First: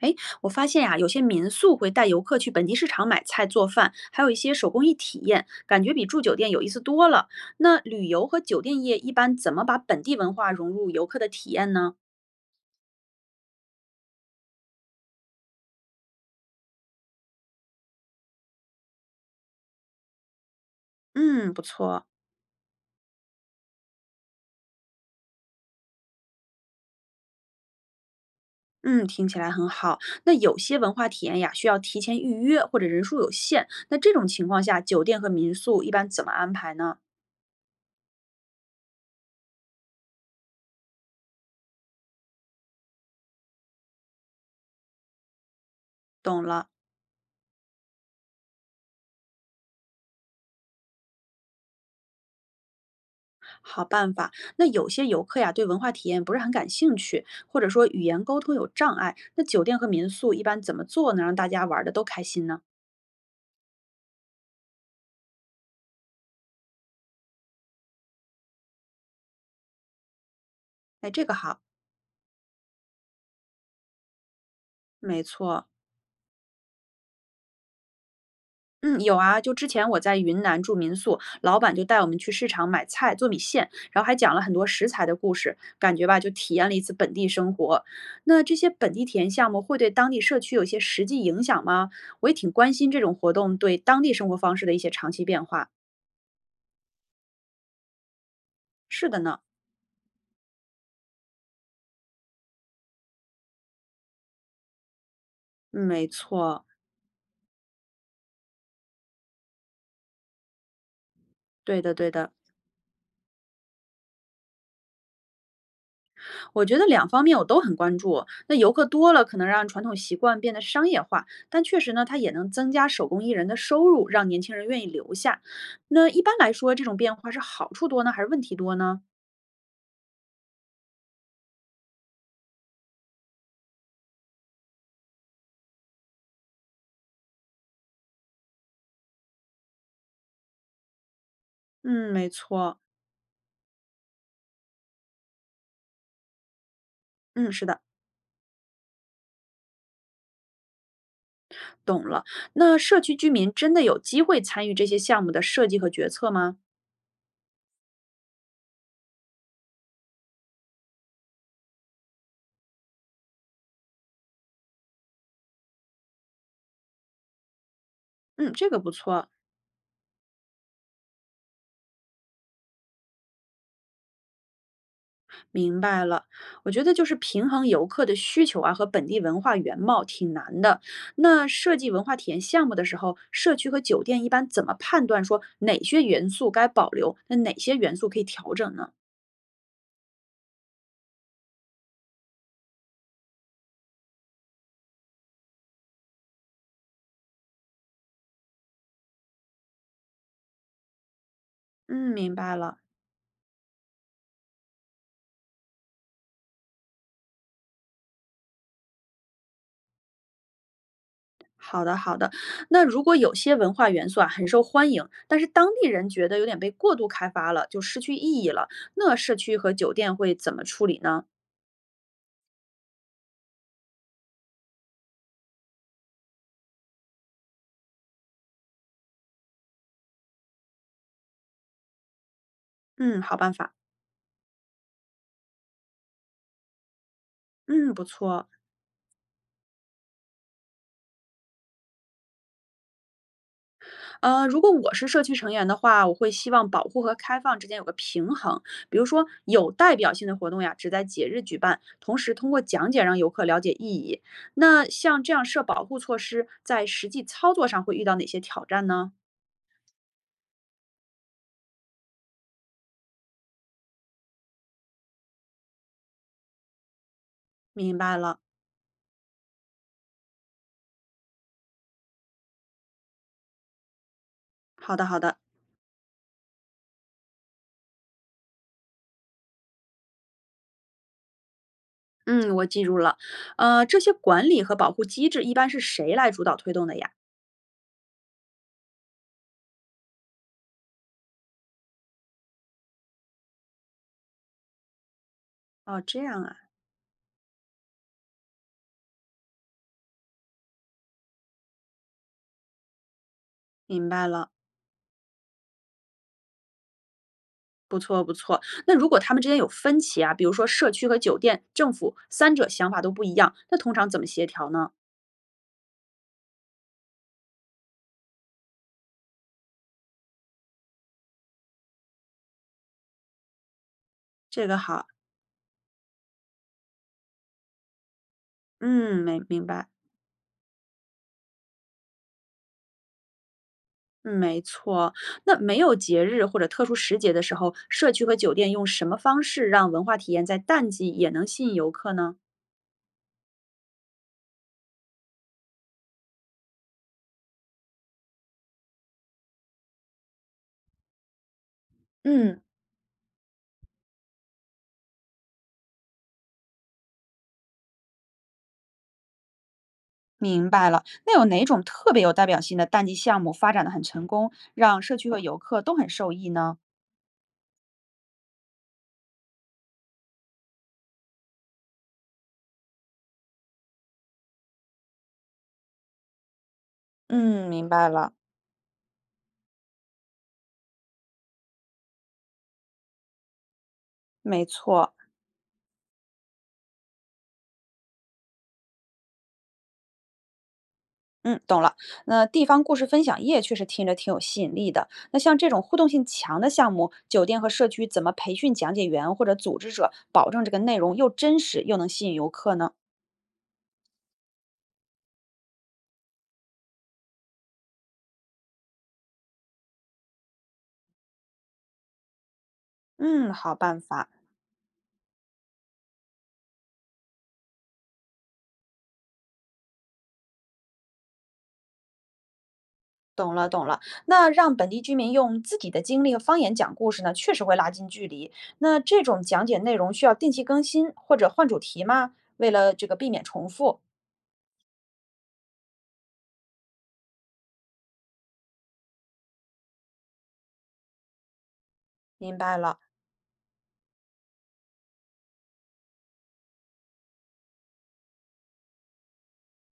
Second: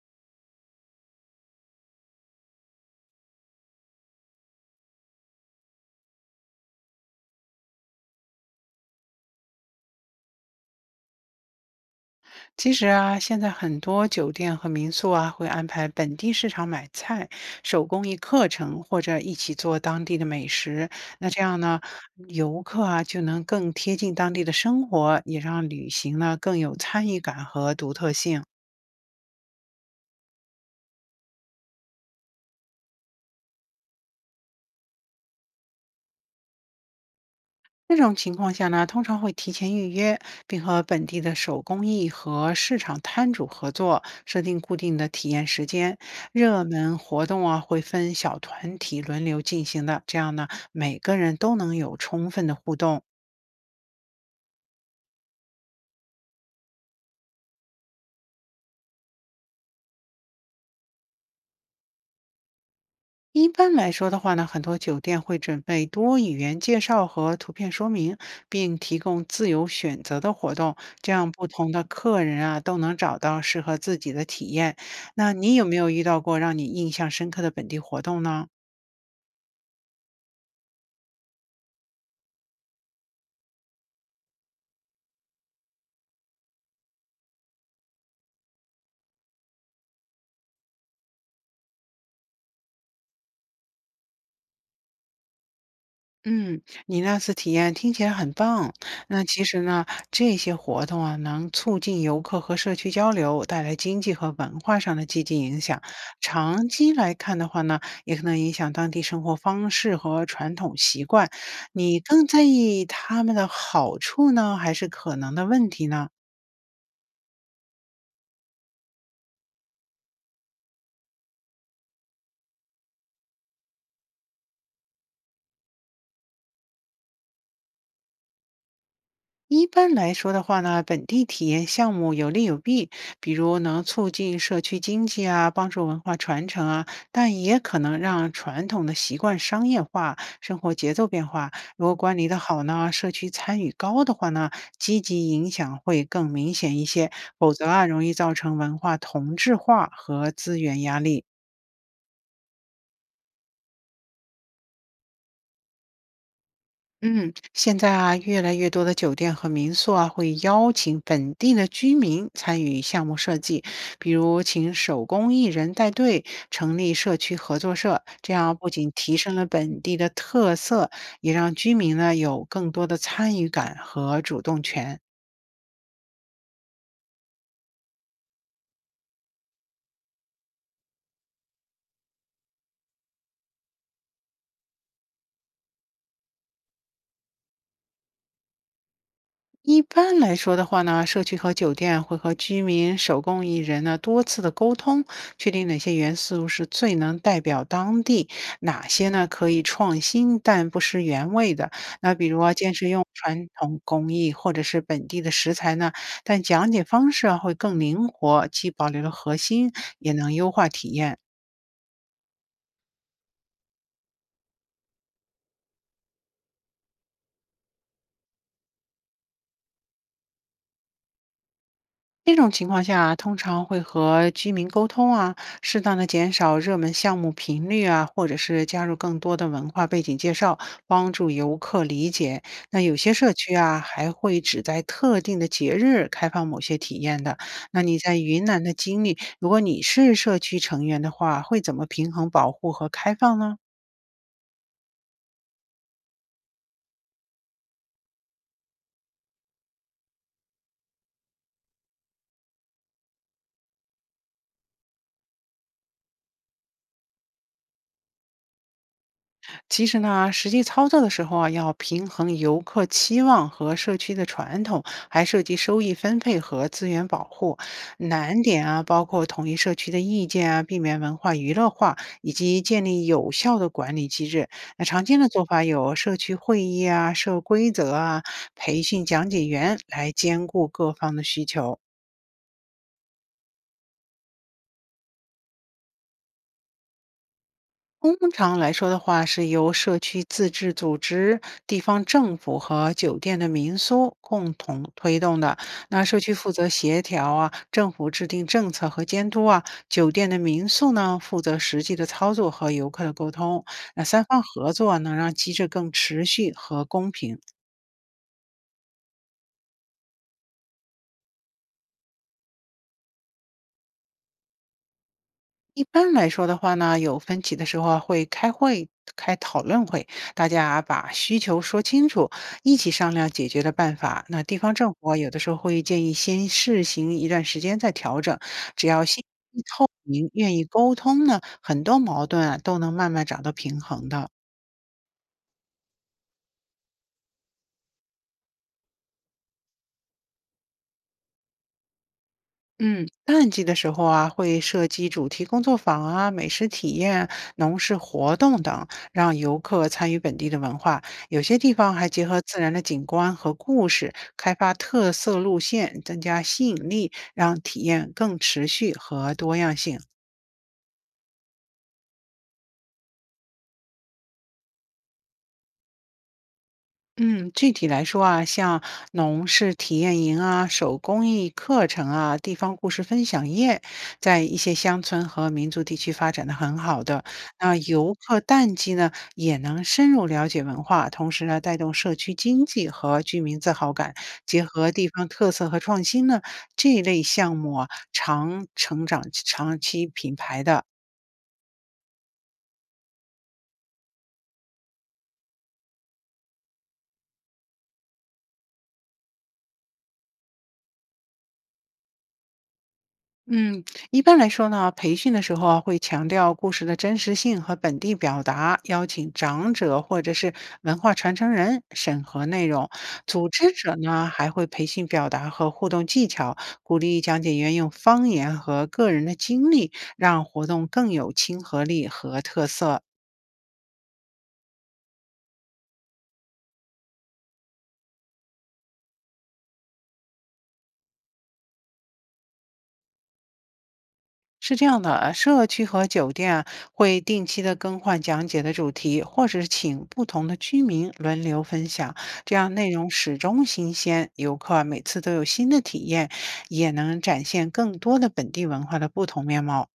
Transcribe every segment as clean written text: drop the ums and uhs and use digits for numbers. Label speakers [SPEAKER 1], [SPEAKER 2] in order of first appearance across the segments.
[SPEAKER 1] 哎，我发现呀、有些民宿会带游客去本地市场买菜做饭，还有一些手工艺体验，感觉比住酒店有意思多了。那旅游和酒店业一般怎么把本地文化融入游客的体验呢？
[SPEAKER 2] 其实啊，现在很多酒店和民宿啊，会安排本地市场买菜、手工艺课程，或者一起做当地的美食。那这
[SPEAKER 1] 嗯，
[SPEAKER 2] 样
[SPEAKER 1] 不
[SPEAKER 2] 呢，
[SPEAKER 1] 错，
[SPEAKER 2] 游客啊就能更贴近当地的生活，也让旅行呢更有参与感和独特性。
[SPEAKER 1] 嗯，听起来很好。那有些文化体验呀，需要提前预约或者人数有限，那这种情况下，酒店和民宿一般怎么安排呢？
[SPEAKER 2] 这种情况下呢，通常会提前预约，并和本地的手工艺和市场摊主合作，设定固定的体验时间。
[SPEAKER 1] 懂
[SPEAKER 2] 热
[SPEAKER 1] 了。
[SPEAKER 2] 门活动啊，会分小团体轮流进行的，这样呢，每个人都能有充分的互动。
[SPEAKER 1] 好办法。那有些游客呀，对文化体验不是很感兴趣，或者说语言沟通有障碍，那酒店和民宿一般怎么做能让大家玩的都开心呢？
[SPEAKER 2] 一般来说的话呢，很多酒店会准备多语言介绍和图片说明，并提供自由选择的活动，
[SPEAKER 1] 哎，
[SPEAKER 2] 这
[SPEAKER 1] 这
[SPEAKER 2] 样
[SPEAKER 1] 个
[SPEAKER 2] 不
[SPEAKER 1] 好，
[SPEAKER 2] 同的客人啊都能找到适合自己的体验。
[SPEAKER 1] 没
[SPEAKER 2] 那你有
[SPEAKER 1] 错。
[SPEAKER 2] 没有遇到过让你印象深刻的本地活动呢？
[SPEAKER 1] 嗯，有啊，就之前我在云南住民宿，老板就带我们去市场买菜做米线，然后还讲了很多食材的故事，感觉吧就体验了一次本地生活。那这些本地体验项目会对当地社区有一些实际影响吗？我也挺关心这种活动对当地生活方式的一些长期变化。
[SPEAKER 2] 嗯，你那次体验听起来很棒。
[SPEAKER 1] 是的
[SPEAKER 2] 那
[SPEAKER 1] 呢，
[SPEAKER 2] 其实呢，这些活动啊，能促进游客和社区交流，带来经济和文化上的积极影响。
[SPEAKER 1] 嗯没错。
[SPEAKER 2] 长期来看的话呢，也可能影响当地生活方式和传统习惯。
[SPEAKER 1] 对的
[SPEAKER 2] 你
[SPEAKER 1] 对
[SPEAKER 2] 更
[SPEAKER 1] 的，
[SPEAKER 2] 在意他们的好处呢，还是可能的问题呢？
[SPEAKER 1] 我觉得两方面我都很关注。那游客多了，可能让传统习惯变得商业化，但确实呢，它也能增加手工艺人的收入，让年轻人愿意留下。那一般来说，这种变化是好处多呢，还是问题多呢？
[SPEAKER 2] 一般来说的话呢，本地体验项目有利有弊，比如能促进社区经济啊，帮助文化传承啊，但也可能让传统的习惯商业化，生活节奏变化。如果
[SPEAKER 1] 嗯，
[SPEAKER 2] 管理
[SPEAKER 1] 没
[SPEAKER 2] 的好
[SPEAKER 1] 错，
[SPEAKER 2] 呢，社区参与高的话呢，积极影响会更明显一些，否
[SPEAKER 1] 嗯，
[SPEAKER 2] 则
[SPEAKER 1] 是的，
[SPEAKER 2] 啊，容易造成文化同质化和资源压力。
[SPEAKER 1] 懂了。那社区居民真的有机会参与这些项目的设计和决策吗？
[SPEAKER 2] 嗯，现在啊，越来越多的酒店和民宿啊，会邀请本地的居民参与项目设计，比如请手工艺人带队，成立社区合作社，这
[SPEAKER 1] 嗯，
[SPEAKER 2] 样
[SPEAKER 1] 这
[SPEAKER 2] 不
[SPEAKER 1] 个不
[SPEAKER 2] 仅提
[SPEAKER 1] 错。
[SPEAKER 2] 升了本地的特色，也让居民呢有更多的参与感和主动权。
[SPEAKER 1] 明白了，我觉得就是平衡游客的需求啊和本地文化原貌挺难的。那设计文化体验项目的时候，社区和酒店一般怎么判断说哪些元素该保留，那哪些元素可以调整呢？
[SPEAKER 2] 一般来说的话呢，社区和酒店会和居民、手工艺人呢多次的沟通，确定哪些元素是最能代表当地，哪些呢可以创新但不失原味的。
[SPEAKER 1] 嗯，
[SPEAKER 2] 那比
[SPEAKER 1] 明
[SPEAKER 2] 如啊
[SPEAKER 1] 白
[SPEAKER 2] 坚
[SPEAKER 1] 了。
[SPEAKER 2] 持用传统工艺或者是本地的食材呢，但讲解方式啊会更灵活，既保留了核心，也能优化体验。
[SPEAKER 1] 好的，好的。那如果有些文化元素啊很受欢迎，但是当地人觉得有点被过度开发了，就失去意义了，那社区和酒店会怎么处理呢？
[SPEAKER 2] 这种情况下，通常会和居民沟通啊，适当的减少热门项目频率啊，或者是加入更多的文化背景介绍，帮助游客理解。那有些
[SPEAKER 1] 嗯，
[SPEAKER 2] 社
[SPEAKER 1] 好办
[SPEAKER 2] 区
[SPEAKER 1] 法。
[SPEAKER 2] 啊，还会只在特定的节日开放某些体验的。那
[SPEAKER 1] 嗯，
[SPEAKER 2] 你
[SPEAKER 1] 不
[SPEAKER 2] 在云
[SPEAKER 1] 错。
[SPEAKER 2] 南的经历，如果你是社区成员的话，会怎么平衡保护和开放呢？
[SPEAKER 1] 如果我是社区成员的话，我会希望保护和开放之间有个平衡。比如说，有代表性的活动呀，只在节日举办，同时通过讲解让游客了解意义。那像这样设保护措施，在实际操作上会遇到哪些挑战呢？
[SPEAKER 2] 其实呢，实际操作的时候啊，要平衡游客期望和社区的传统，还涉及收益分配和资源保护。
[SPEAKER 1] 明白了，
[SPEAKER 2] 难点啊，包括统一社区的意见啊，避免文化娱乐化，以及建立有效的管理机制。那
[SPEAKER 1] 好
[SPEAKER 2] 常
[SPEAKER 1] 的，
[SPEAKER 2] 见
[SPEAKER 1] 好
[SPEAKER 2] 的
[SPEAKER 1] 的，
[SPEAKER 2] 做法有社区会议啊、设规则啊、培训讲解员来兼顾各方的需求。
[SPEAKER 1] 嗯，我记住了。这些管理和保护机制一般是谁来主导推动的呀？
[SPEAKER 2] 通常来说的话，是由社区自治组织、地方政府和酒店的民宿共同推动的。
[SPEAKER 1] 哦，
[SPEAKER 2] 那社
[SPEAKER 1] 这
[SPEAKER 2] 区
[SPEAKER 1] 样
[SPEAKER 2] 负
[SPEAKER 1] 啊，
[SPEAKER 2] 责协调啊，政府制定政策和监督啊，酒店的民宿呢负责实际的操作和游客的沟通。那
[SPEAKER 1] 明
[SPEAKER 2] 三
[SPEAKER 1] 白
[SPEAKER 2] 方
[SPEAKER 1] 了。
[SPEAKER 2] 合作能让机制更持续和公平。
[SPEAKER 1] 不错不错，那如果他们之间有分歧啊，比如说社区和酒店、政府三者想法都不一样，那通常怎么协调呢？
[SPEAKER 2] 一般来说的话呢，有分歧的时候啊，会开会、开讨论会，大家把需求说清楚，一起商量解决的办法。那地
[SPEAKER 1] 这
[SPEAKER 2] 方
[SPEAKER 1] 个
[SPEAKER 2] 政
[SPEAKER 1] 好，
[SPEAKER 2] 府啊有的时候会建议先试行一段时间再调整，只要
[SPEAKER 1] 嗯，
[SPEAKER 2] 心
[SPEAKER 1] 没明白，
[SPEAKER 2] 民愿意沟通呢，很多矛盾啊都能慢慢找到平衡的。
[SPEAKER 1] 嗯，没错。那没有节日或者特殊时节的时候，社区和酒店用什么方式让文化体验在淡季也能吸引游客呢？
[SPEAKER 2] 嗯，淡季的时候啊，会设计主题工作坊啊、美食体验、农事活动等，让游客参与本地的文化。有些地方还结合自
[SPEAKER 1] 嗯，
[SPEAKER 2] 然的景观和故事，开发特色路线，增加吸引力，让体验更持续和多样性。
[SPEAKER 1] 明白了。那有哪种特别有代表性的淡季项目发展的很成功，让社区和游客都很受益呢？
[SPEAKER 2] 嗯，具体来说啊，像农事体验营啊、手工艺课程啊、地方故事分享业，在一些乡村和民族地区发展的很好的。
[SPEAKER 1] 嗯，
[SPEAKER 2] 那
[SPEAKER 1] 明白
[SPEAKER 2] 游
[SPEAKER 1] 了，
[SPEAKER 2] 客淡季呢，也能深入了解文化，同时呢，带动社区经济和居民自豪感。结
[SPEAKER 1] 没
[SPEAKER 2] 合地
[SPEAKER 1] 错。
[SPEAKER 2] 方特色和创新呢，这一类项目啊，长成长期品牌的。
[SPEAKER 1] 嗯，懂了。那地方故事分享业确实听着挺有吸引力的。那像这种互动性强的项目，酒店和社区怎么培训讲解员或者组织者，保证这个内容又真实又能吸引游客呢？
[SPEAKER 2] 嗯，一般来说呢，培训的时候啊，会强调故事的真实性和本地表达，邀请长者或者是文化传承人审核内容。组
[SPEAKER 1] 嗯，
[SPEAKER 2] 织
[SPEAKER 1] 好
[SPEAKER 2] 者
[SPEAKER 1] 办
[SPEAKER 2] 呢，
[SPEAKER 1] 法，
[SPEAKER 2] 还会培训表达和互动技巧，鼓励讲解员用方言和个人的经历，让活动更有亲和力和特色。
[SPEAKER 1] 懂了懂了。那让本地居民用自己的经历和方言讲故事呢，确实会拉近距离。那这种讲解内容需要定期更新或者换主题吗？为了这个避免重复。
[SPEAKER 2] 是这样的，社区和酒店啊会定期的更换讲解的主题，或者是请不同的居民轮流分享，这
[SPEAKER 1] 明
[SPEAKER 2] 样
[SPEAKER 1] 白
[SPEAKER 2] 内
[SPEAKER 1] 了，
[SPEAKER 2] 容始终新鲜，游客啊每次都有新的体验，也能展现更多的本地文化的不同面貌。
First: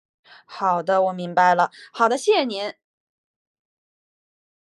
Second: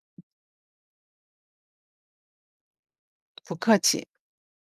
[SPEAKER 1] 好的，我明白了。好的，谢谢您。
[SPEAKER 2] 不客气。